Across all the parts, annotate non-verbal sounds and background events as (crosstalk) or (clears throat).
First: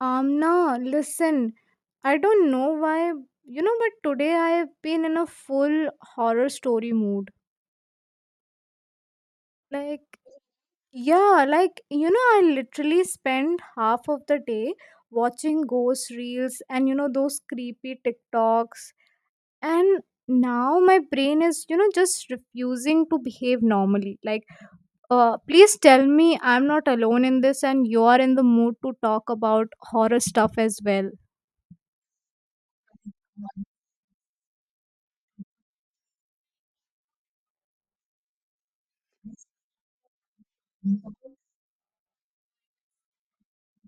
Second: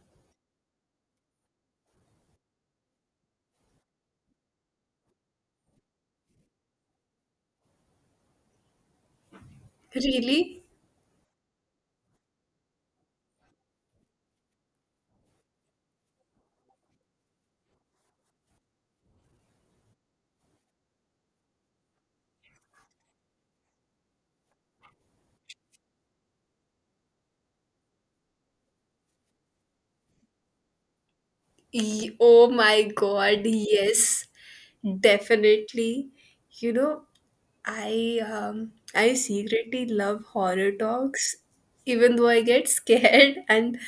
Amna, listen. I don't know why, you know, but today I've been in a full horror story mood. Like, Really? yeah, I literally spend half of the day watching ghost reels and, those creepy TikToks. And now my brain is, just refusing to behave normally. Like, please tell me I'm not alone in this and you are in the mood to talk about horror stuff as well. Oh my God, yes, definitely. You know, I secretly love horror talks, even though I get scared (laughs) and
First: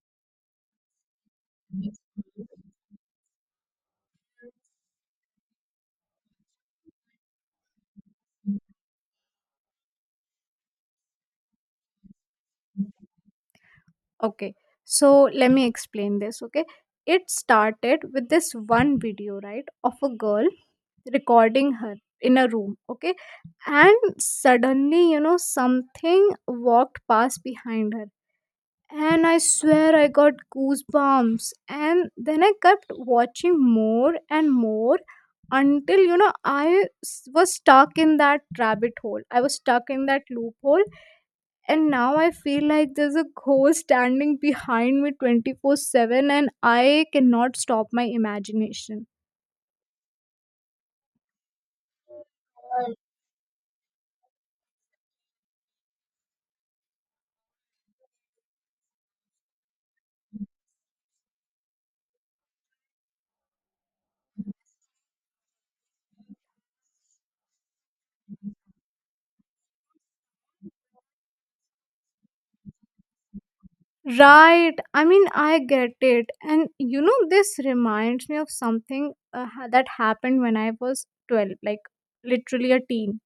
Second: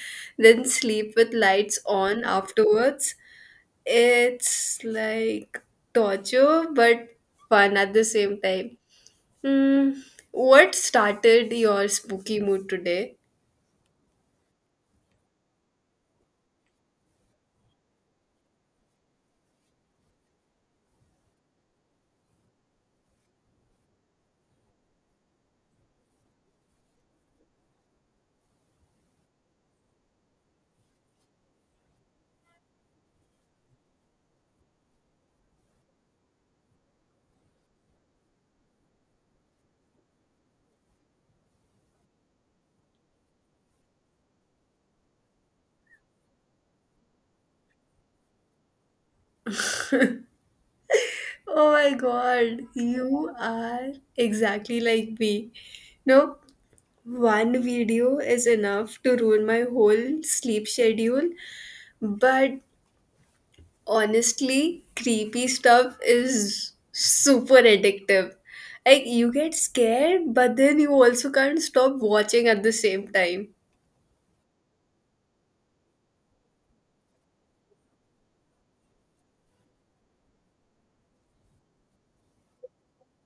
then sleep with lights on afterwards. It's like torture, but fun at the same time. Hmm. What started your spooky mood today? Okay, so let me explain this. Okay, it started with this one video, right, of a girl recording her in a room. Okay, and suddenly, something walked past behind her, and I swear I got goosebumps. And then I kept watching more and more until I was stuck in that rabbit hole. I was stuck in that loophole, and now I feel like there's a ghost standing behind me 24/7, and I cannot stop my imagination. Oh my god, you are exactly like me. No, one video is enough to ruin my whole sleep schedule. But honestly, creepy stuff is super addictive. Like, you get scared, but then you also can't stop watching at the same time. Right. I mean, I get it. And you know, this reminds me of something that happened when I was 12, like literally a teen.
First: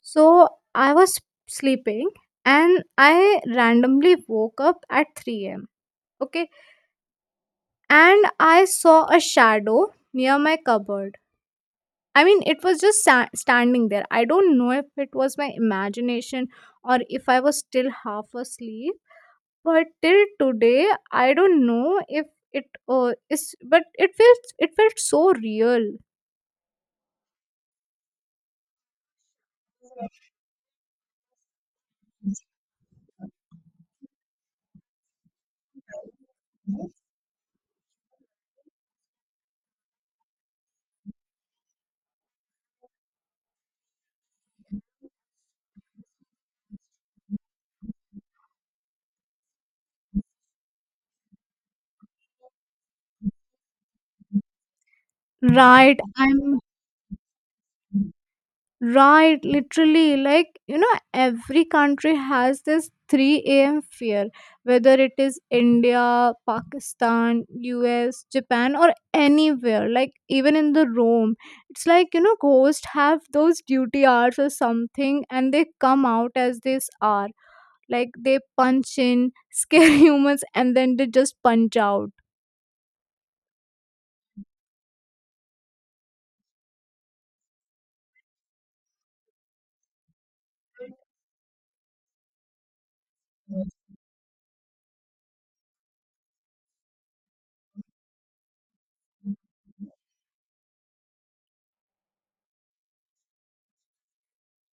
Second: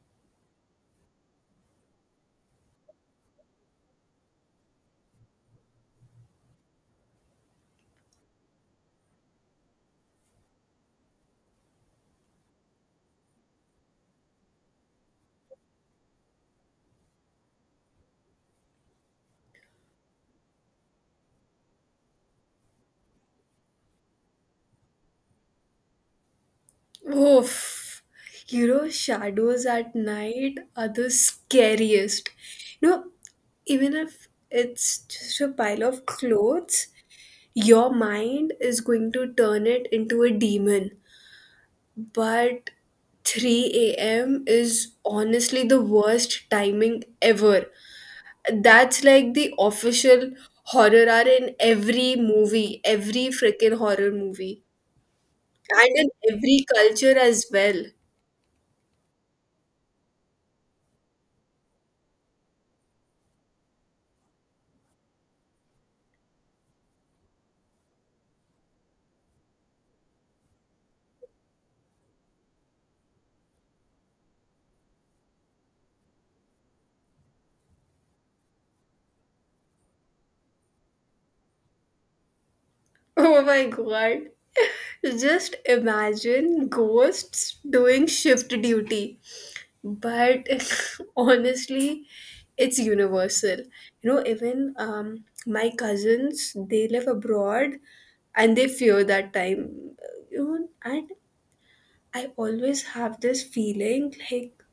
So I was sleeping and I randomly woke up at 3 a.m. Okay. And I saw a shadow near my cupboard. I mean, it was just standing there. I don't know if it was my imagination or if I was still half asleep. But till today, I don't know if it is. But it felt so real. Oof. You know, shadows at night are the scariest. You know, even if it's just a pile of clothes, your mind is going to turn it into a demon. But 3 a.m. is honestly the worst timing ever. That's like the official horror hour in every movie, every freaking horror movie, and Right. in I'm— every culture as well. Right, literally, like you know, every country has this 3 a.m. fear, whether it is India, Pakistan, US, Japan, or anywhere, like even in the Rome. It's like you know, ghosts have those duty hours or something, and they come out as this hour, like they punch in, scare (laughs) humans, and then they just punch out. Oh my god. (laughs) Just imagine ghosts doing shift duty. But (laughs) honestly, it's universal. You know, even my cousins, they live abroad and they fear that time. You know, and I always have this feeling like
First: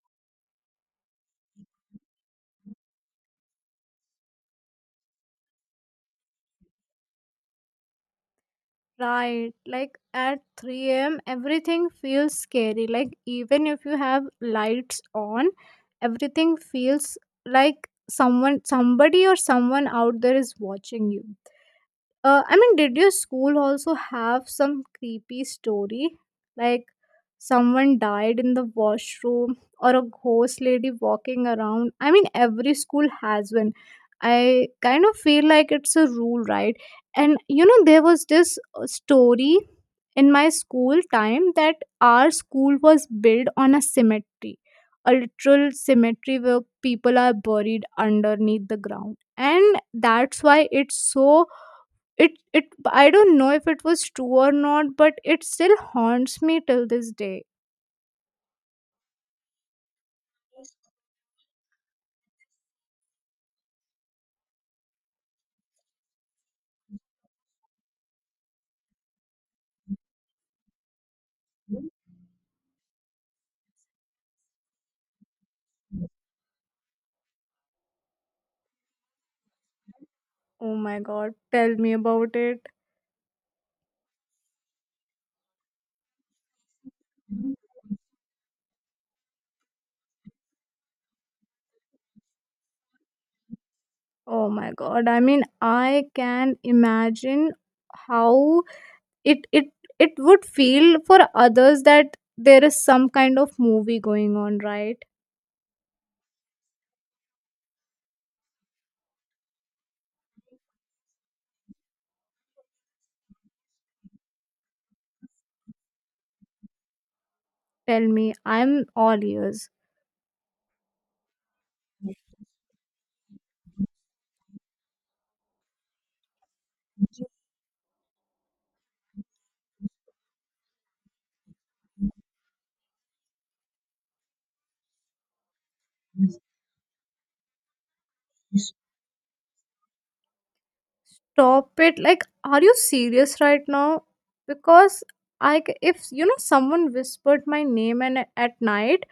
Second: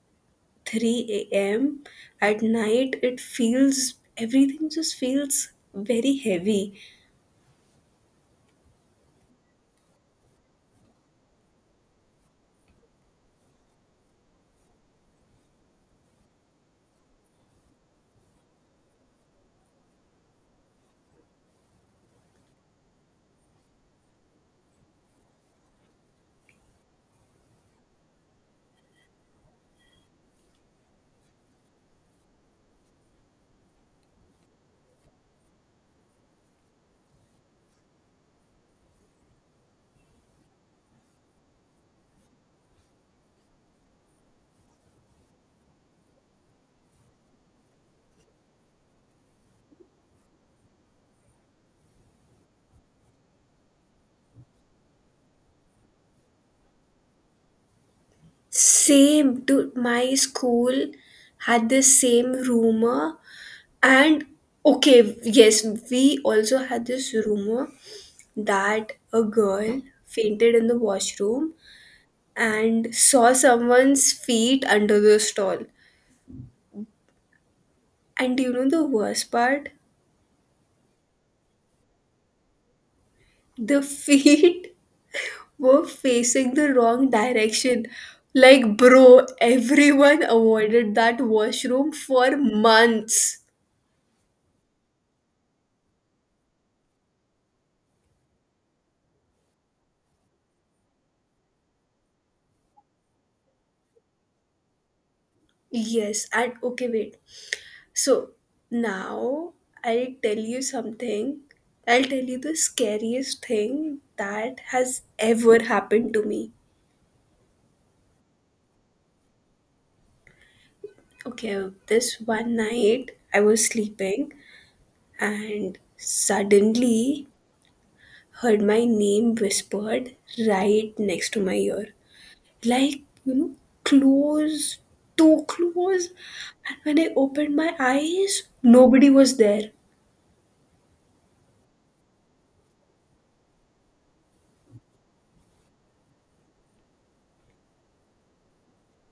3 a.m. at night, it feels, everything just feels very heavy. Right. Like at 3 a.m., everything feels scary. Like even if you have lights on, everything feels like someone, somebody, or someone out there is watching you. I mean, did your school also have some creepy story? Like someone died in the washroom or a ghost lady walking around? I mean, every school has one. I kind of feel like it's a rule, right? And you know, there was this story in my school time that our school was built on a cemetery, a literal cemetery where people are buried underneath the ground. And that's why it's so— it it I don't know if it was true or not, but it still haunts me till this day. Same, dude. My school had the same rumor, and okay, yes, we also had this rumor that a girl fainted in the washroom and saw someone's feet under the stall. And do you know the worst part? Oh my god, tell me about it. The (laughs) feet were facing the wrong direction. Like, bro, everyone avoided that washroom for months. Oh my god, I mean, I can imagine how it it it would feel for others, that there is some kind of movie going on, right? Yes, and okay, wait. So now I'll tell you something. I'll tell you the scariest thing that has ever happened to me. Tell me, I'm all ears. Okay, this one night I was sleeping and suddenly heard my name whispered right next to my ear. Like, you know, close, too close. And when I opened my eyes, nobody was there. Stop it. Like, are you serious right now? Because if you know someone whispered my name and at night,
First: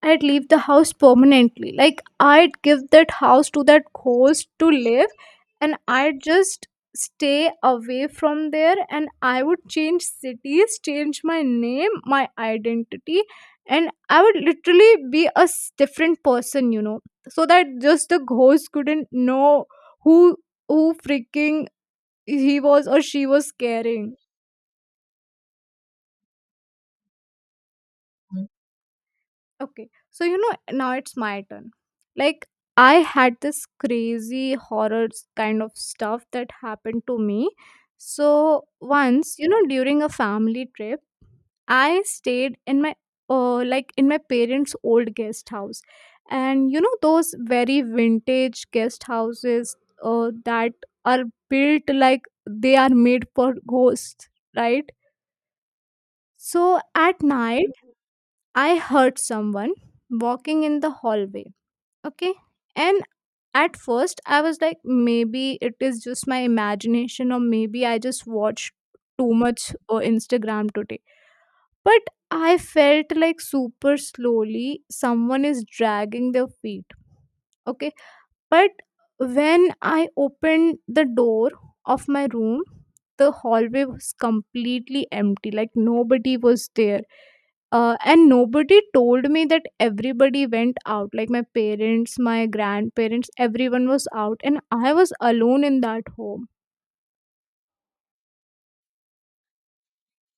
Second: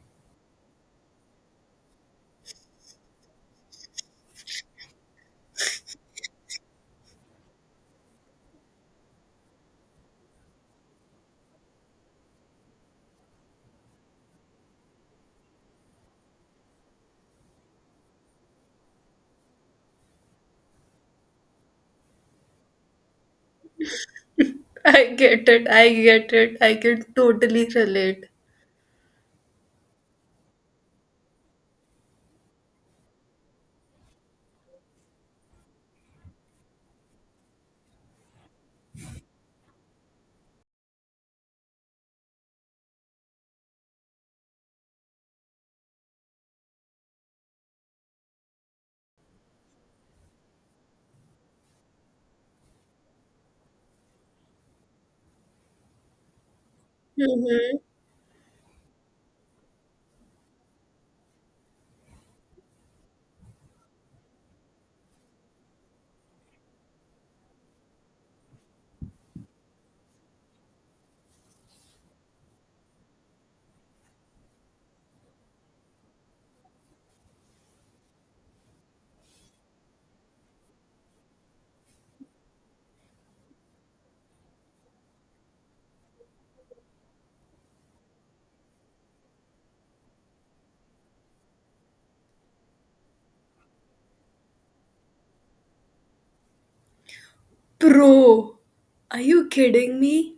I'd leave the house permanently. Like, I'd give that house to that ghost to live, and I'd just stay away from there and I would change cities, change my name, my identity, and I would literally be a different person, you know, so that just the ghost couldn't know who who freaking he was or she was carrying. I get it. I get it. I can totally relate. Okay. So, you know, now it's my turn. Like, I had this crazy horror kind of stuff that happened to me. So, once, you know, during a family trip, I stayed in my like in my parents' old guest house. And you know those very vintage guest houses that are built like they are made for ghosts, right? So at night Mm-hmm. I heard someone walking in the hallway. Okay. And at first I was like, maybe it is just my imagination, or maybe I just watched too much Instagram today. But I felt like super slowly someone is dragging their feet. Okay. But when I opened the door of my room, the hallway was completely empty. Like, nobody was there. And nobody told me that everybody went out. Like, my parents, my grandparents, everyone was out, and I was alone in that home. Bro, are you kidding me?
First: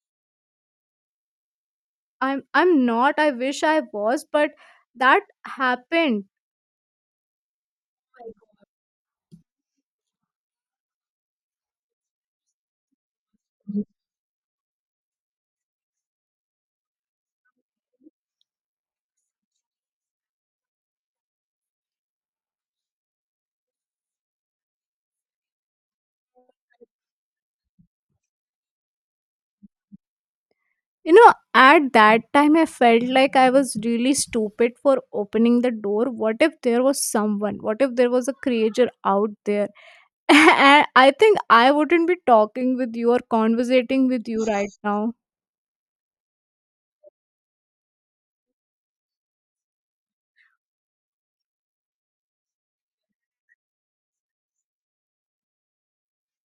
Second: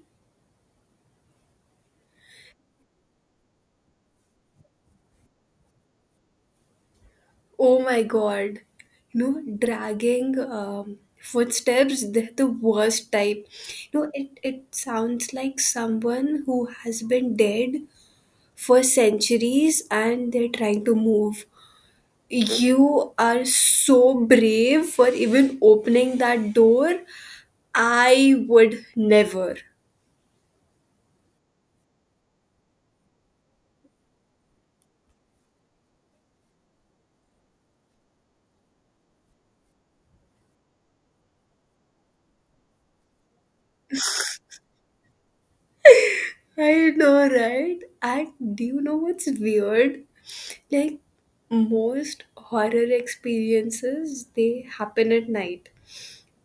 I'm not. I wish I was, but that happened. Oh my god. You know, dragging footsteps, they're the worst type. You know, it sounds like someone who has been dead for centuries and they're trying to move. You are so brave for even opening that door. I would never. You know, at that time I felt like I was really stupid for opening the door. What if there was someone? What if there was a creature out there? (laughs) And I think I wouldn't be talking with you or conversating with you right now. I know, right? And do you know what's weird? Like, most horror experiences, they happen at night.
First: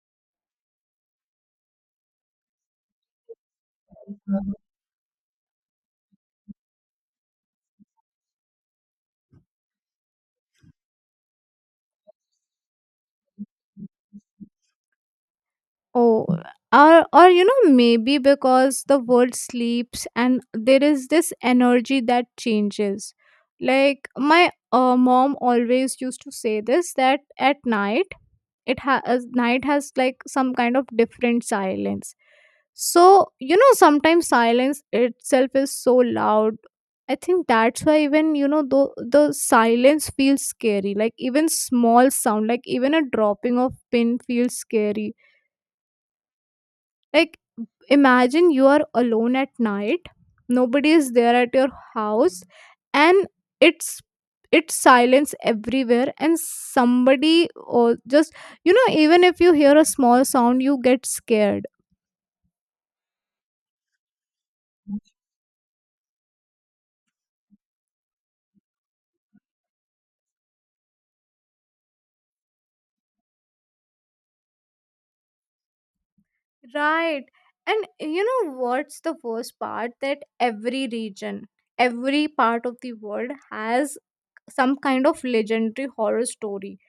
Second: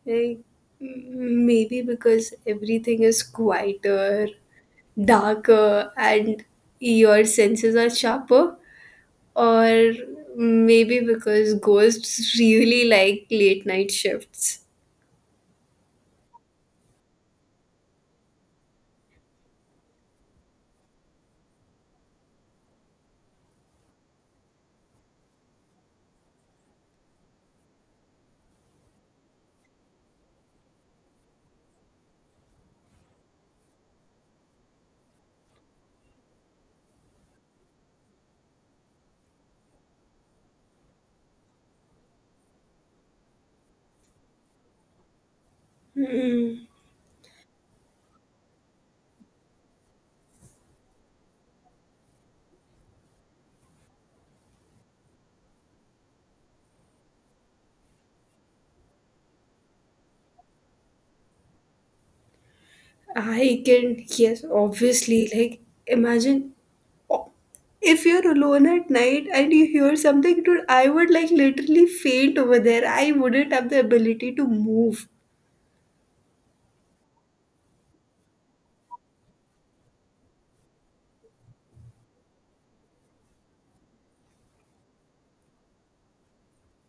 Like, maybe because everything is quieter, darker, and your senses are sharper. Or maybe because ghosts (laughs) really like late night shifts. Oh, or you know, maybe because the world sleeps and there is this energy that changes. Like my mom always used to say this, that at night it has— night has like some kind of different silence. So you know, sometimes silence itself is so loud. I think that's why even you know the silence feels scary. Like even small sound, like even a dropping of pin feels scary. Hmm. Like. Imagine you are alone at night, nobody is there at your house, and it's it's silence everywhere and somebody or just, you know, even if you hear a small sound you get scared. I can, yes, obviously. Like, imagine o- if you're alone at night and you hear something, dude, I would like literally faint over there. I wouldn't have the ability to move. Right, and you know what's the worst part, that every region, every part of the world has some kind of legendary horror story.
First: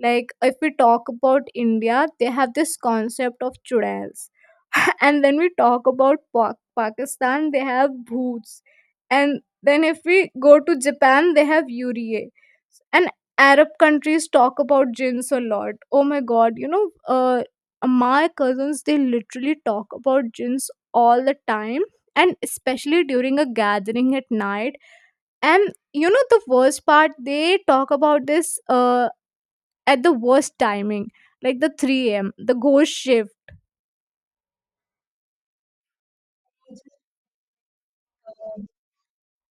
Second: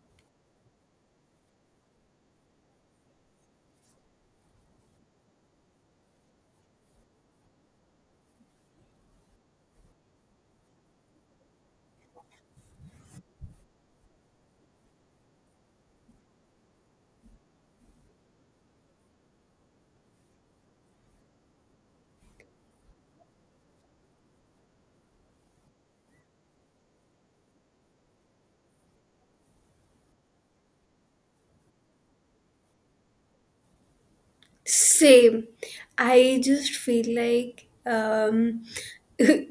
Like if we talk about India, they have this concept of chudails. (laughs) And then we talk about Pakistan, they have bhoots. And then if we go to Japan, they have yurie. And Arab countries talk about jinns a lot. Oh my god, you know, my cousins, they literally talk about jinns all the time, and especially during a gathering at night. And you know the worst part, they talk about this at the worst timing, like the 3 a.m., the ghost shift. Same. I just feel like (laughs)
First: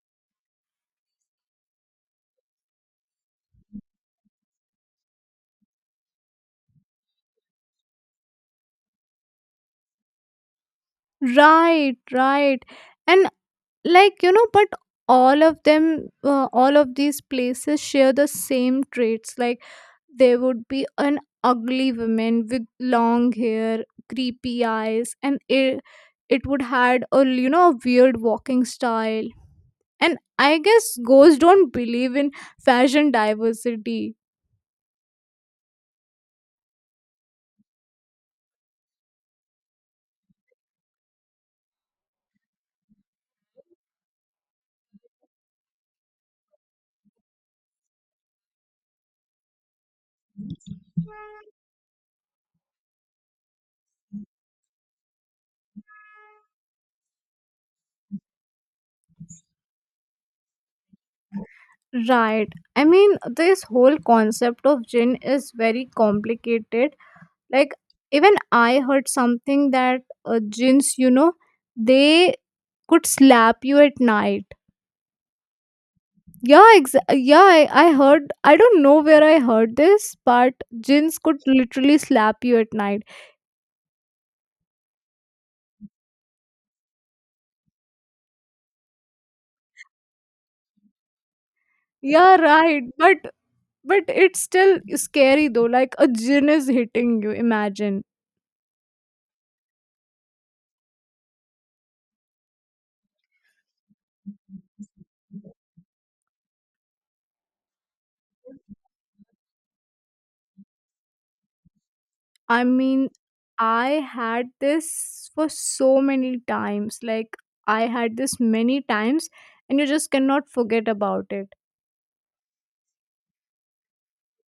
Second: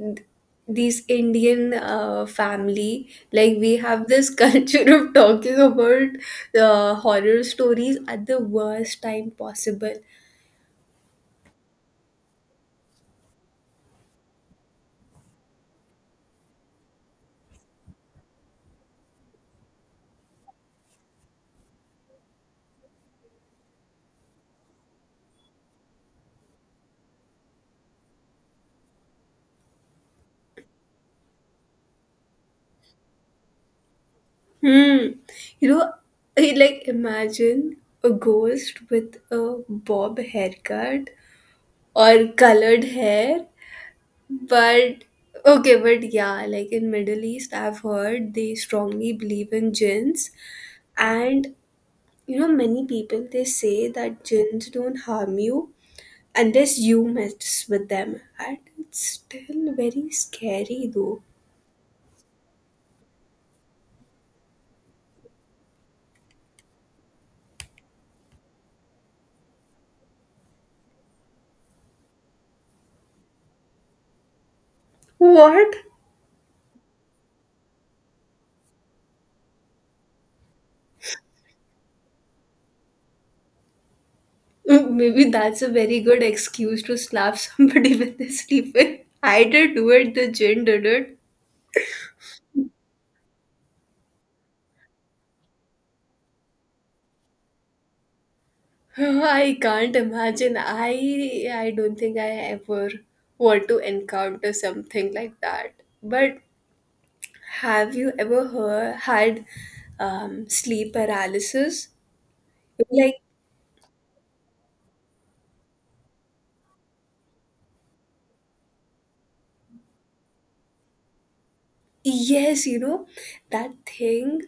these Indian family, like we have this (laughs) culture of talking about horror stories at the worst time possible. Right, right. And like you know, but all of them, all of these places share the same traits. Like, there would be an ugly woman with long hair, creepy eyes, and it would had a you know a weird walking style. And I guess ghosts don't believe in fashion diversity. Hmm. You know, I like imagine a ghost with a bob haircut or colored hair. But okay, but yeah, like in Middle East, I've heard they strongly believe in jinns, and you know, many people they say that jinns don't harm you unless you mess with them, and it's still very scary though. Right. I mean, this whole concept of gin is very complicated. Like, even I heard something that gins, you know, they could slap you at night. What? Yeah, yeah, I heard, I don't know where I heard this, but gins could literally slap you at night. Mm, maybe that's a very good excuse to slap somebody (laughs) when they sleep in. I did do it, the gin did it. Yeah, right. But it's still scary though. Like a gin is hitting you. Imagine. (sighs) I can't imagine. I don't think I ever want to encounter something like that. But have you ever heard, had sleep paralysis? I mean, Like I had this for so many times. Like, I had this many times, and you just cannot forget about it. yes, you know that thing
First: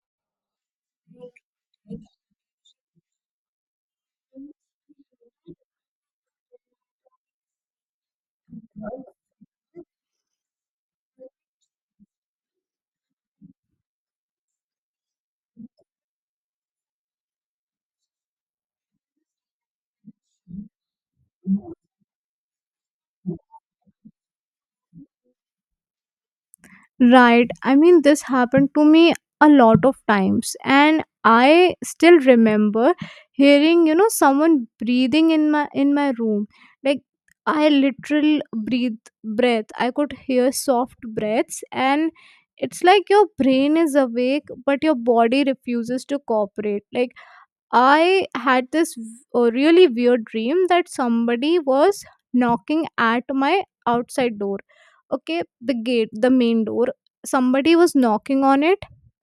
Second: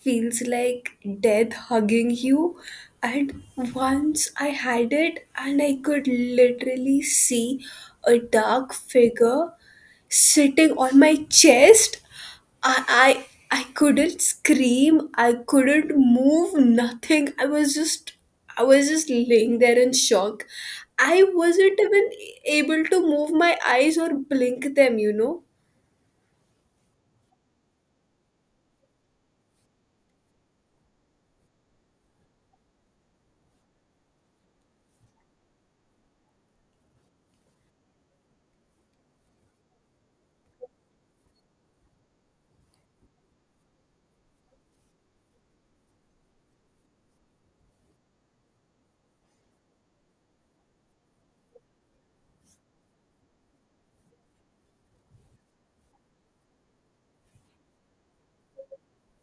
feels like death hugging you. And once I had it, and I could literally see a dark figure sitting on my chest. I, I couldn't scream. I couldn't move. Nothing. I was just laying there in shock. I wasn't even able to move my eyes or blink them. You know. Right. I mean, this happened to me a lot of times, and I still remember hearing, you know, someone breathing in my room. Like, I literal breathe— breath. I could hear soft breaths, and it's like your brain is awake, but your body refuses to cooperate. Like I had this really weird dream that somebody was knocking at my outside door. Okay, the gate, the main door. Somebody was knocking on it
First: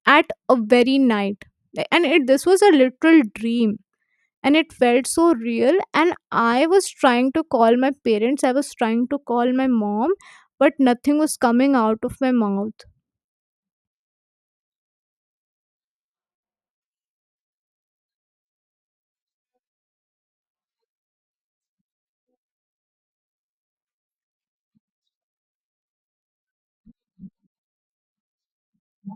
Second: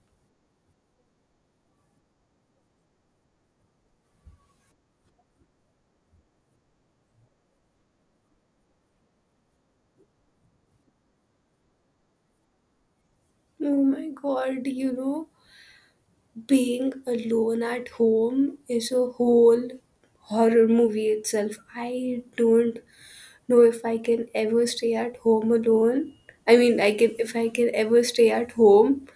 at a very night. Like, and it, this was a literal dream. And it felt so real. And I was trying to call my parents, I was trying to call my mom, but nothing was coming out of my mouth. Oh my god. You know, being alone at home is a whole horror movie itself. I don't know if I can ever stay at home alone. I mean, I can if I can ever stay at home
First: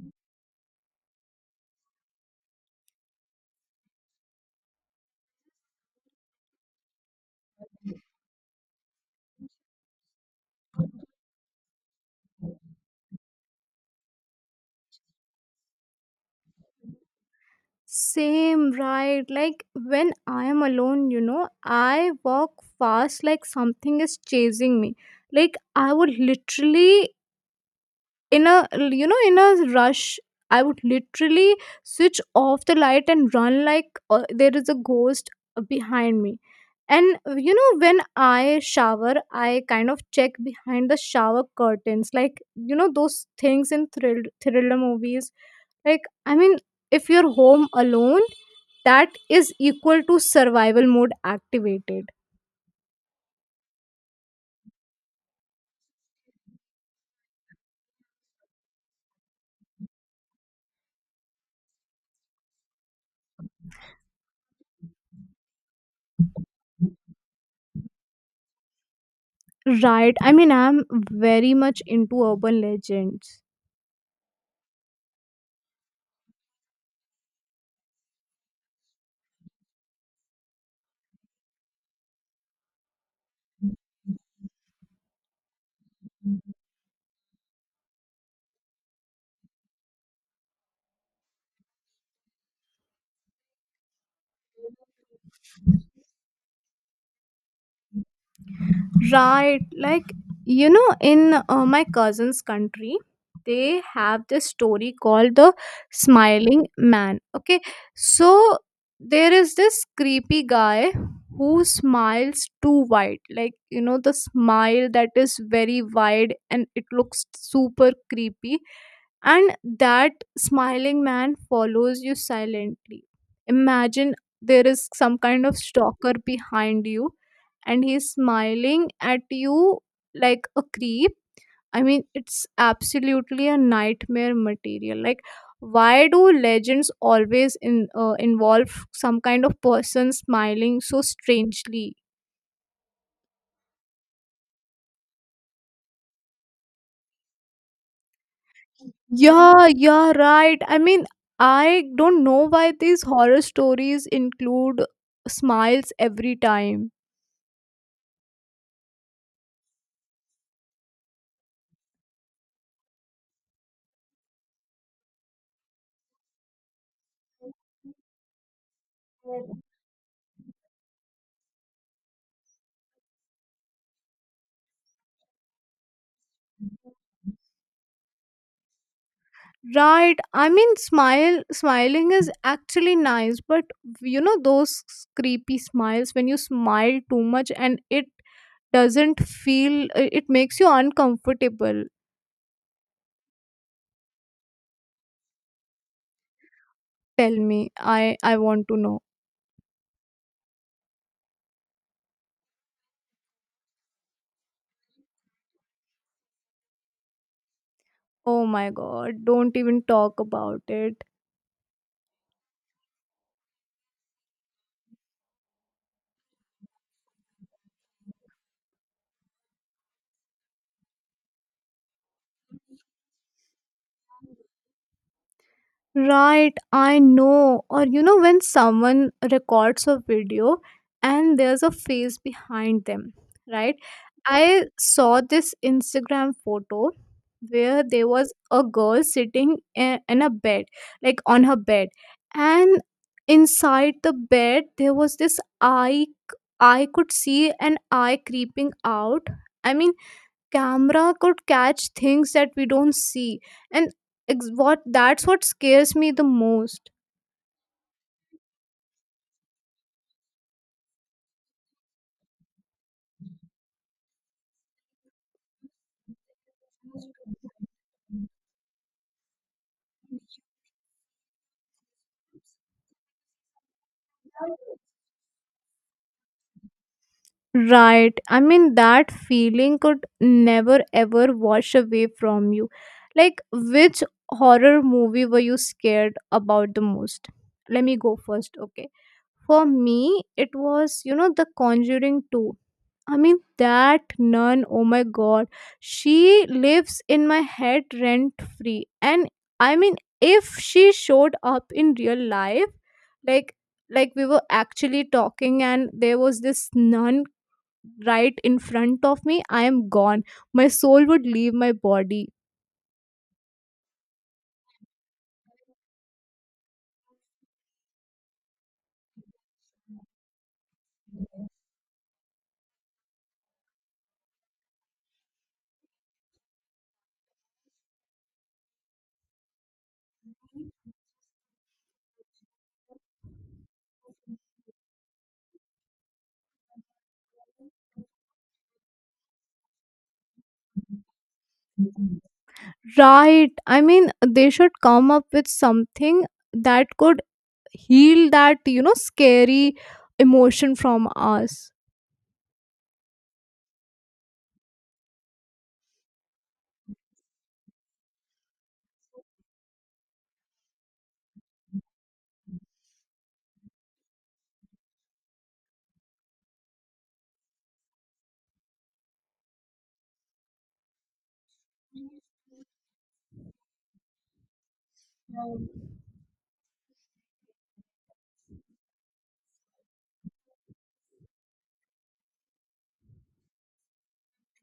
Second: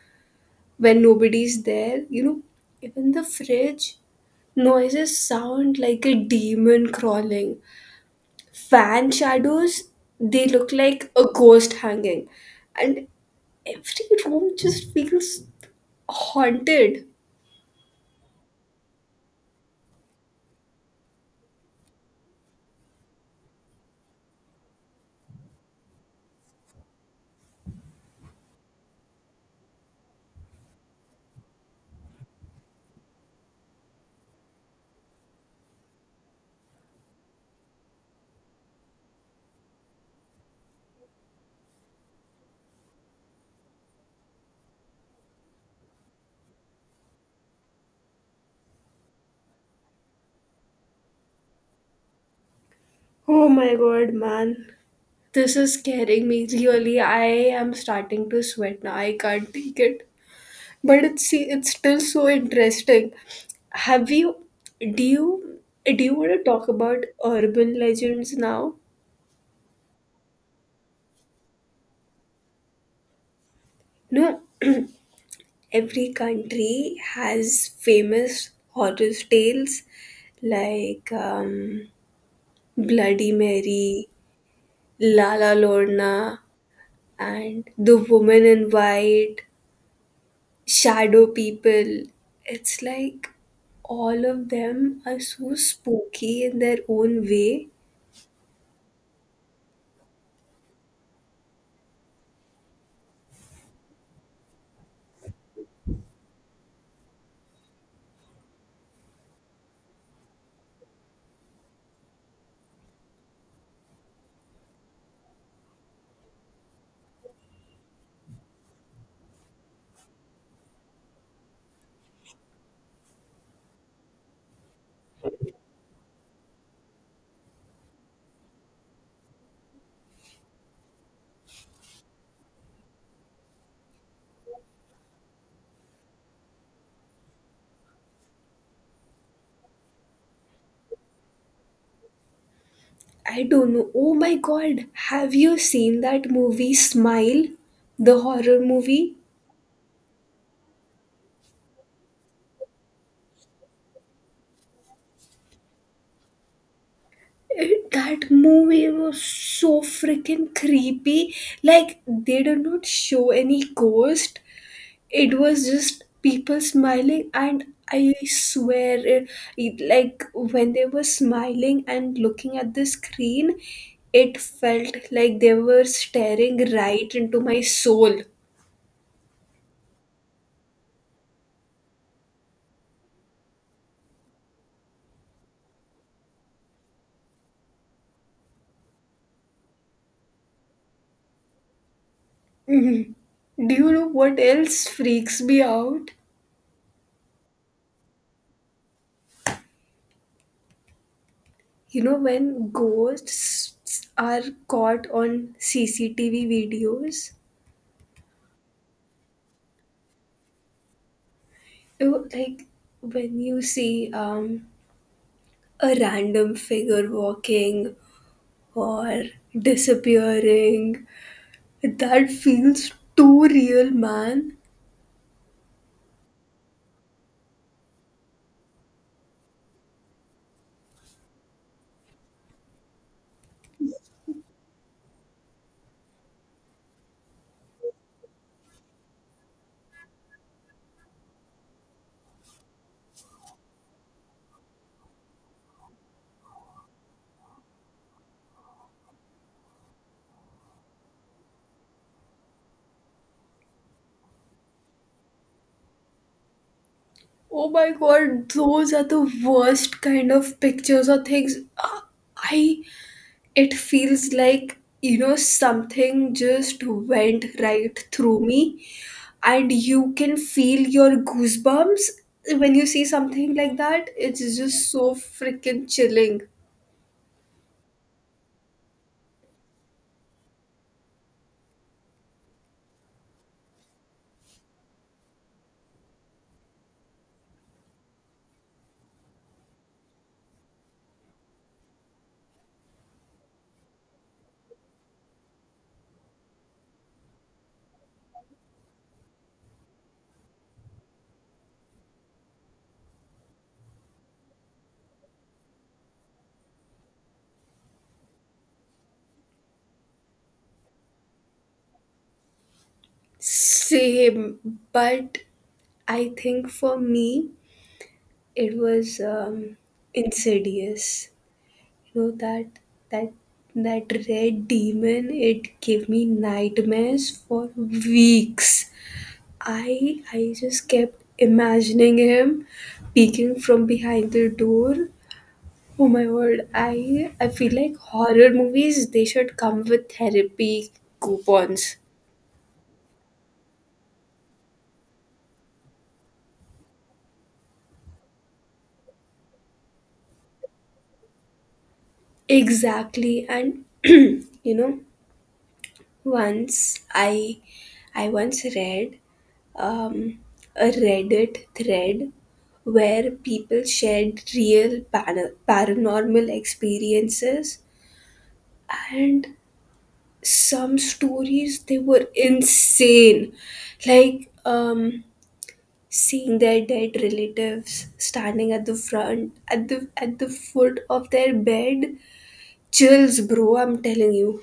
when nobody's there. You know, even the fridge noises sound like a demon crawling. Fan shadows they look like a ghost hanging, and every room just feels haunted. Same, right? Like when I am alone, you know, I walk fast like something is chasing me. Like, I would literally, in a, you know, in a rush, I would literally switch off the light and run like there is a ghost behind me. And you know, when I shower, I kind of check behind the shower curtains, like you know, those things in thriller movies. Like, I mean, if you're home alone, that is equal to survival mode activated. Oh my god, man. This is scaring me. Really, I am starting to sweat now. I can't take it. But it's see, it's still so interesting. Have you do you do you want to talk about urban legends now? Right. I mean, I'm very much into urban legends. No, every country has famous horror tales like Bloody Mary, Lala Lorna, and The Woman in White. Shadow people. It's like all of them are so spooky in their own way. Right. Like, you know, in my cousin's country, they have this story called the smiling man. Okay. So, there is this creepy guy who smiles too wide. Like, you know, the smile that is very wide and it looks super creepy. And that smiling man follows you silently. Imagine there is some kind of stalker behind you, and he's smiling at you like a creep. I mean, it's absolutely a nightmare material. Like, why do legends always involve some kind of person smiling so strangely? I don't know. Oh my god, have you seen that movie Smile? The horror movie? Yeah, yeah, right. I mean, I don't know why these horror stories include smiles every time. That movie was so freaking creepy. Like, they did not show any ghost, it was just people smiling and I swear, it like when they were smiling and looking at the screen it felt like they were staring right into my soul. Right. I mean, smiling is actually nice, but you know those creepy smiles when you smile too much and it doesn't feel, it makes you uncomfortable. Mhm. Do you know what else freaks me out? Tell me, I want to know. You know when ghosts are caught on CCTV videos, Oh my God! Don't even talk about it. you know, like when you see a random figure walking or disappearing. That feels too real, man. Right, I know. Or you know, when someone records a video and there's a face behind them, right? I saw this Instagram photo where there was a girl sitting in a bed, like on her bed, and inside the bed there was this eye. I could see an eye creeping out. I mean, camera could catch things that we don't see and ex- what that's what scares me the most. Oh my god, those are the worst kind of pictures or things. Ah, I it feels like you know something just went right through me and you can feel your goosebumps when you see something like that. It's just so freaking chilling. Right, I mean that feeling could never ever wash away from you. Like, which horror movie were you scared about the most? Let me go first, okay. For me it was, you know, the Conjuring 2. I mean, that nun, oh my god, she lives in my head rent free. And I mean, if she showed up in real life, like like we were actually talking and there was this nun right in front of me, I am gone. My soul would leave my body. Same, but I think for me, it was insidious. You know that that red demon, it gave me nightmares for weeks. I just kept imagining him peeking from behind the door. Oh my word, I feel like horror movies they should come with therapy coupons. Right. I mean, they should come up with something that could heal that, you know, scary emotion from us. Exactly, and (clears throat) you know once I once read um, a Reddit thread where people shared real paranormal experiences, and some stories they were insane, like seeing their dead relatives standing at the front at the foot of their bed. Chills, bro, I'm telling you.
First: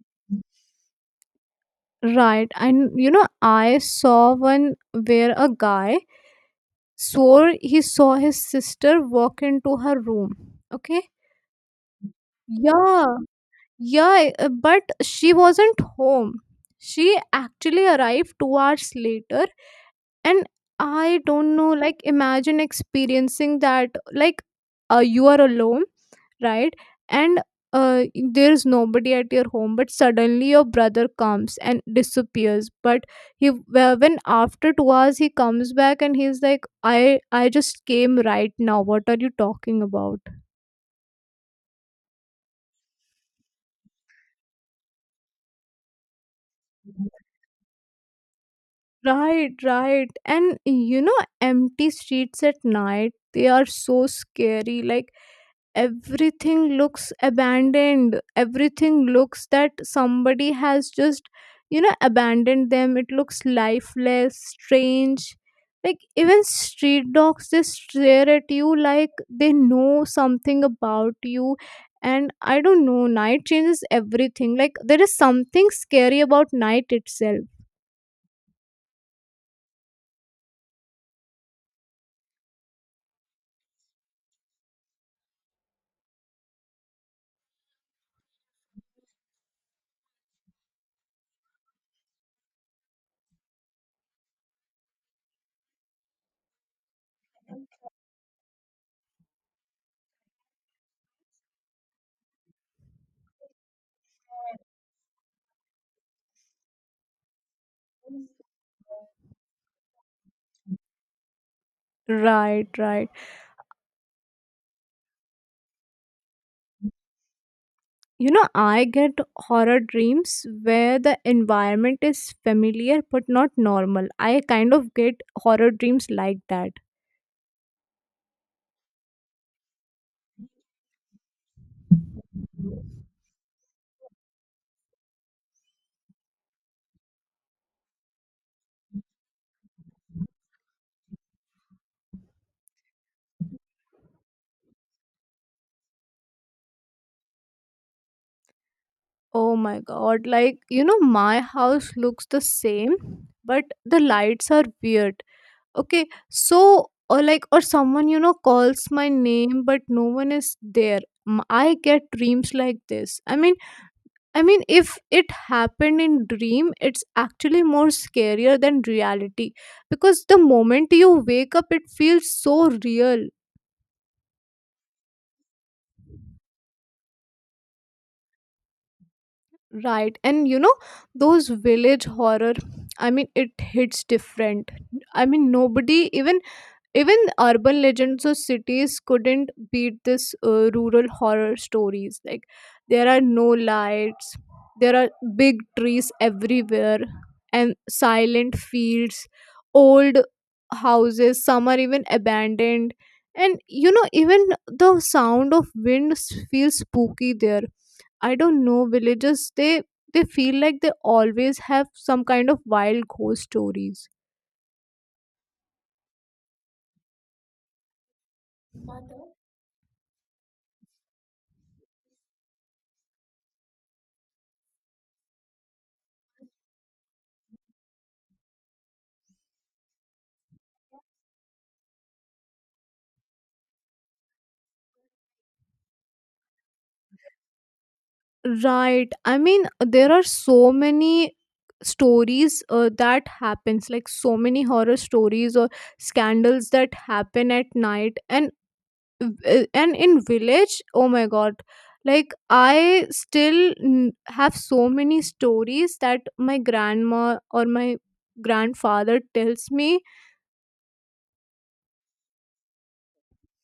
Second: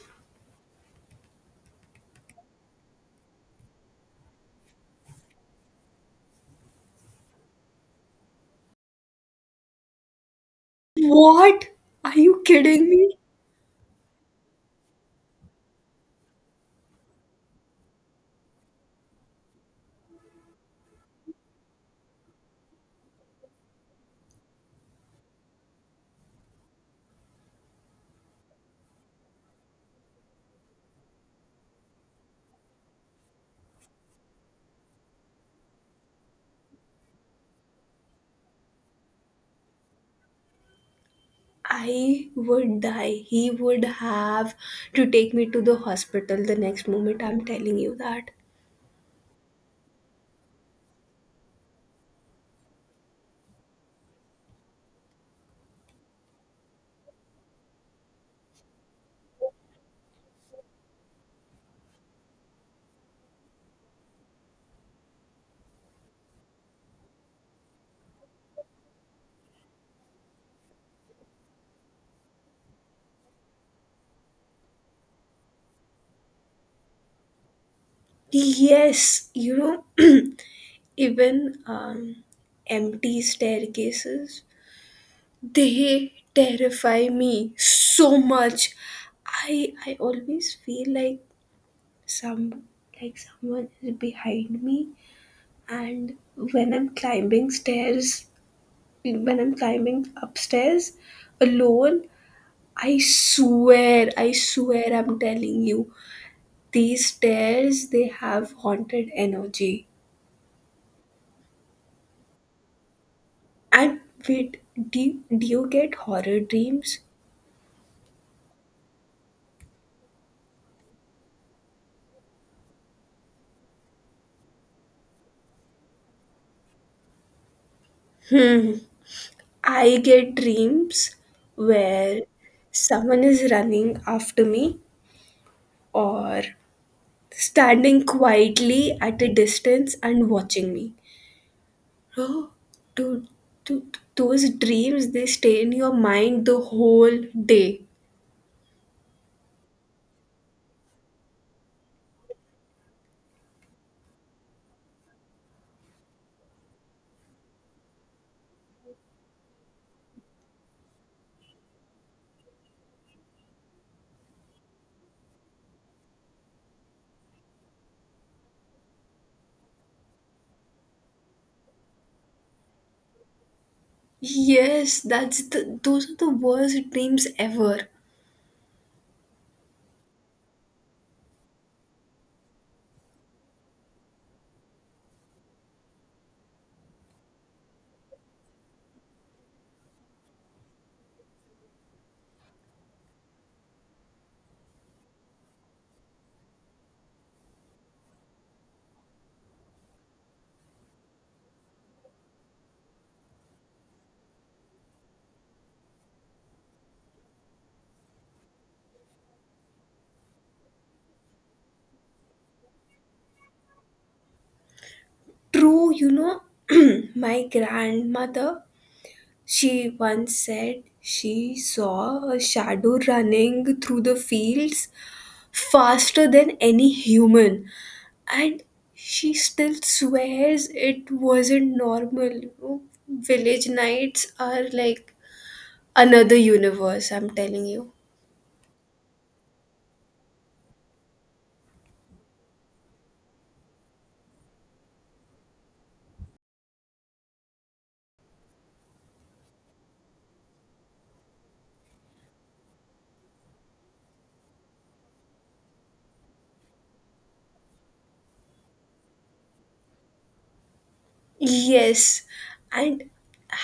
Right. And you know, I saw one where a guy swore he saw his sister walk into her room. Okay. What, are you kidding Yeah. me? Yeah. But she wasn't home. She actually arrived 2 hours later. And I don't know, like, imagine experiencing that. Like, you are alone, right, and uh, there is nobody at your home, but suddenly your brother comes and disappears. But he, well, when after 2 hours he comes back and he's like, I just came right now, what are you talking about? I would die. He would have to take me to the hospital the next moment. I'm telling you that. Right, right. And you know, empty streets at night, they are so scary. Like, everything looks abandoned, everything looks that somebody has just, you know, abandoned them. It looks lifeless, strange. Like even street dogs, they stare at you like they know something about you. And I don't know, night changes everything. Like there is something scary about night itself. Yes, you know, (clears throat) even empty staircases, they terrify me so much. I always feel like some like someone is behind me, and when I'm climbing stairs, when I'm climbing upstairs alone, I swear, I'm telling you, these stairs they have haunted energy. Right, right. And wait, do you get horror dreams? You know, I get horror dreams where the environment is familiar but not normal. I kind of get horror dreams like that. I get dreams where someone is running after me or standing quietly at a distance and watching me. Oh, dude, dude, those dreams they stay in your mind the whole day. Oh my god, like, you know, my house looks the same, but the lights are weird. Okay, so, or like, or someone, you know, calls my name, but no one is there. I get dreams like this. I mean, if it happened in dream, it's actually more scarier than reality because the moment you wake up, it feels so real, Yes, that's the, those are the worst dreams ever. right? And you know, those village horror, I mean, it hits different. I mean, nobody even, even urban legends of cities couldn't beat this rural horror stories. Like there are no lights, there are big trees everywhere, and silent fields, old houses. Some are even abandoned, and you know even the sound of wind feels spooky there. I don't know, villages, they feel like they always have some kind of wild ghost stories. True, you know, (clears throat) my grandmother, she once said she saw a shadow running through the fields faster than any human. And she still swears it wasn't normal, you know. Village nights are like another universe, I'm telling you. Right. I mean, there are so many stories that happens, like so many horror stories or scandals that happen at night, and in village, oh my god, like I still have so many stories that my grandma or my grandfather tells me. Yes, and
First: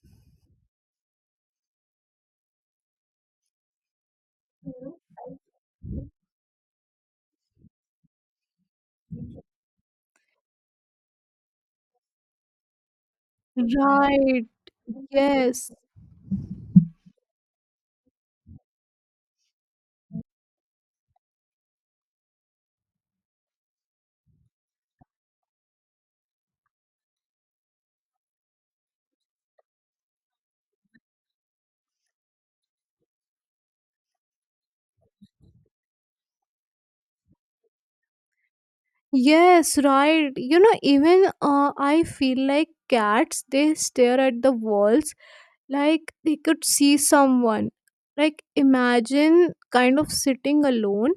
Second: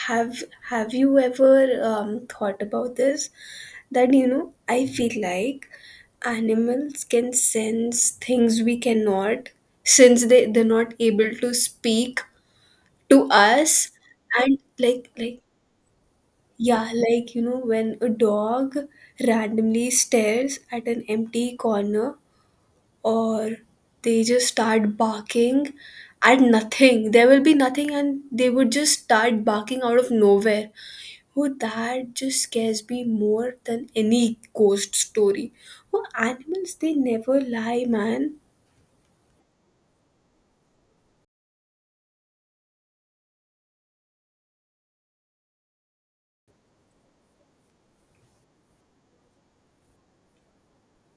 have have you ever thought about this? That you know, I feel like animals can sense things we cannot, since they're not able to speak to us, Right. and like Yes. yeah, like you know, when a dog randomly stares at an empty corner or they just start barking at nothing. There will be nothing and they would just start barking out of nowhere. Oh, that just scares me more than any ghost story. Oh, animals, they never lie, man. Yes, right. You know, even I feel like cats, they stare at the walls like they could see someone. Like, imagine kind of sitting alone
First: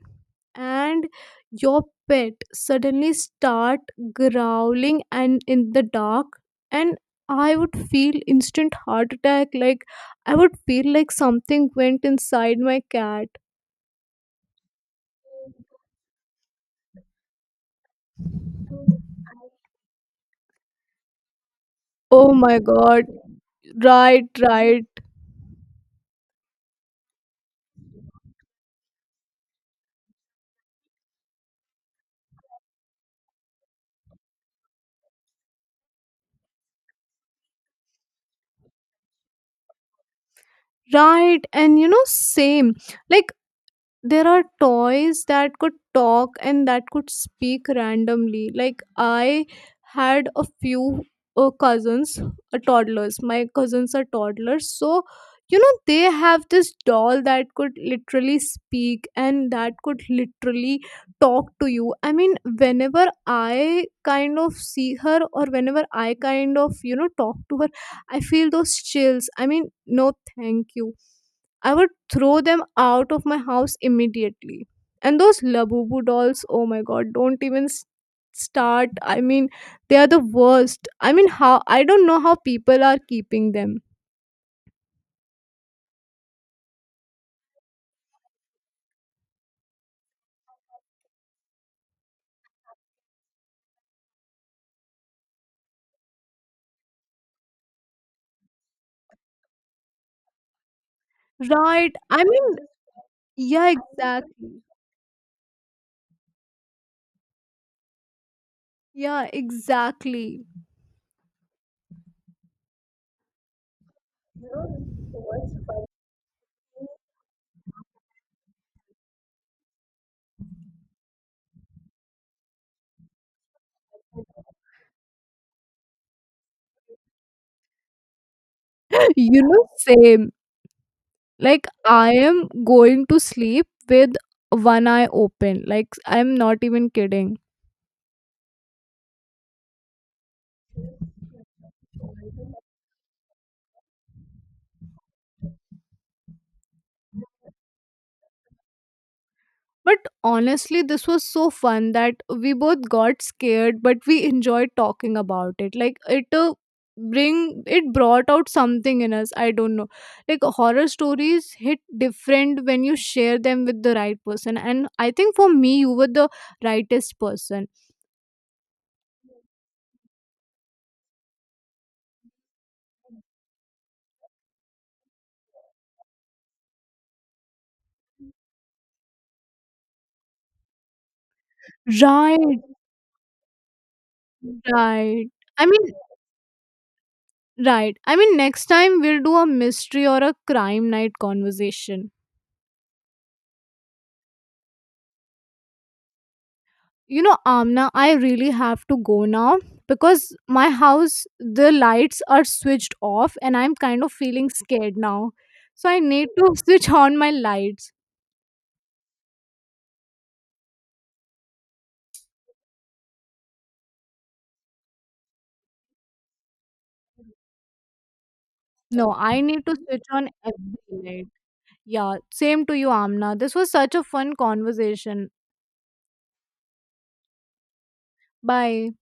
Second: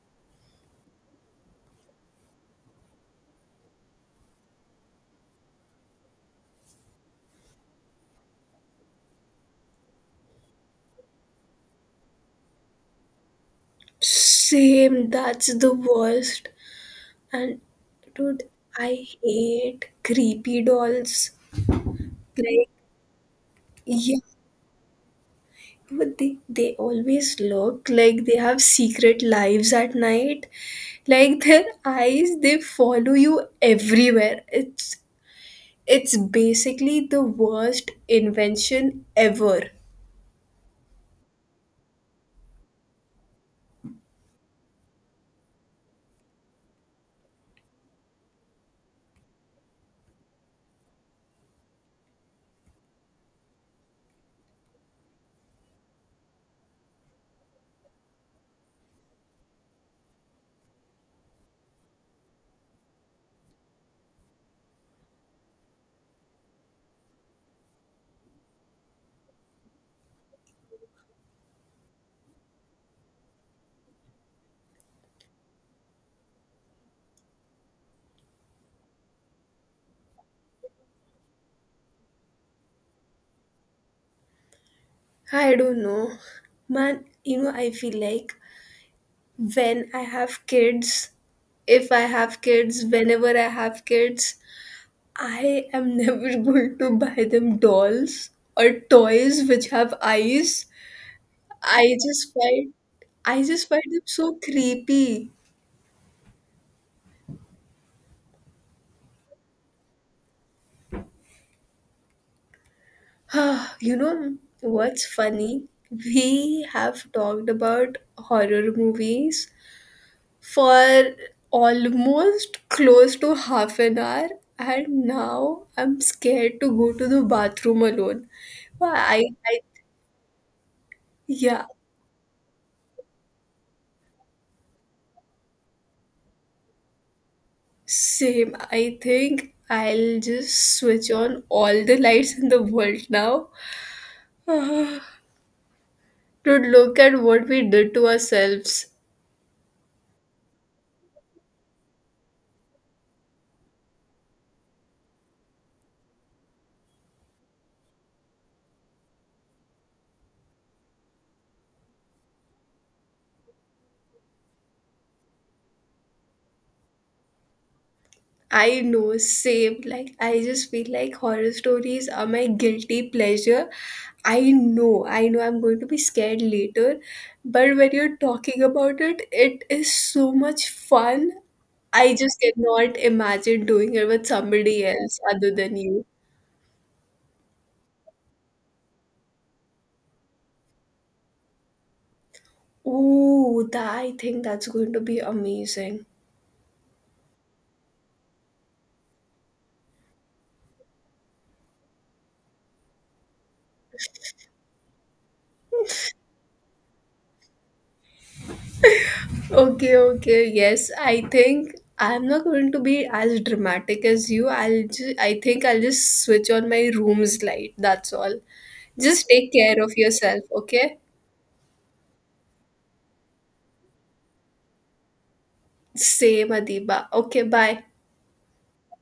and your pet suddenly start growling and in the dark, and I would feel instant heart attack. Like I would feel like something went inside my cat. Same, that's the worst. And dude, I hate creepy dolls. Oh my Like, god. yeah, Right, right. but they always look like they have secret lives at night. Like their eyes, they follow you everywhere. It's basically the worst invention ever. Right, and you know, same. Like there are toys that could talk and that could speak randomly. Like I had a few cousins, toddlers. My cousins are toddlers, so you know they have this doll that could literally speak and that could literally talk to you. I mean, whenever I kind of see her or whenever I kind of, you know, talk to her, I feel those chills. I mean, no, thank you, I would throw them out of my house immediately. And those Labubu dolls, oh my god, don't even start. I mean, they are the worst. I mean, how, I don't know how people are keeping them. I don't know. Man, you know, I feel like when I have kids, if I have kids, whenever I have kids, I am (laughs) never going to buy them dolls or toys which have eyes. Right. I I just mean, find I just yeah, find them so exactly. creepy. Yeah, exactly. (sighs) You know what's funny? We have talked about horror movies for almost close to half an hour and now I'm scared to go to the bathroom alone. Why, (laughs) You I know, same. yeah, Like, I am going to sleep with one eye open. Like, I'm not even kidding. same. I think I'll just switch on all the lights in the world now. (sighs) To look at what we did to ourselves. But honestly, this was so fun that we both got scared, but we enjoyed talking about it. Like it bring it brought out something in us. I don't know. Like horror stories hit different when you share them with the right person, and I think for me, you were the rightest person. I know, same. Like, I just feel like horror stories are my guilty pleasure. I know I'm going to be scared later, but when you're talking about it, it is so much fun. I just Right, cannot imagine doing it with somebody else right. other I than mean, you. right. I mean, next time we'll do a mystery or a crime night conversation. Oh, that, I think that's going to be amazing. You know, Amna, I really have to go now because my house, the lights are switched off and I'm kind of feeling scared now, so I need to (laughs) switch on my lights. Okay, okay, yes. I think I'm not going to be as dramatic as you. I think I'll just switch on my room's light. That's all. No, Just I take need to care of switch on yourself, okay? every light. Yeah, same to you, Amna, this was such a fun conversation. Same, Adiba. Okay, bye. Bye.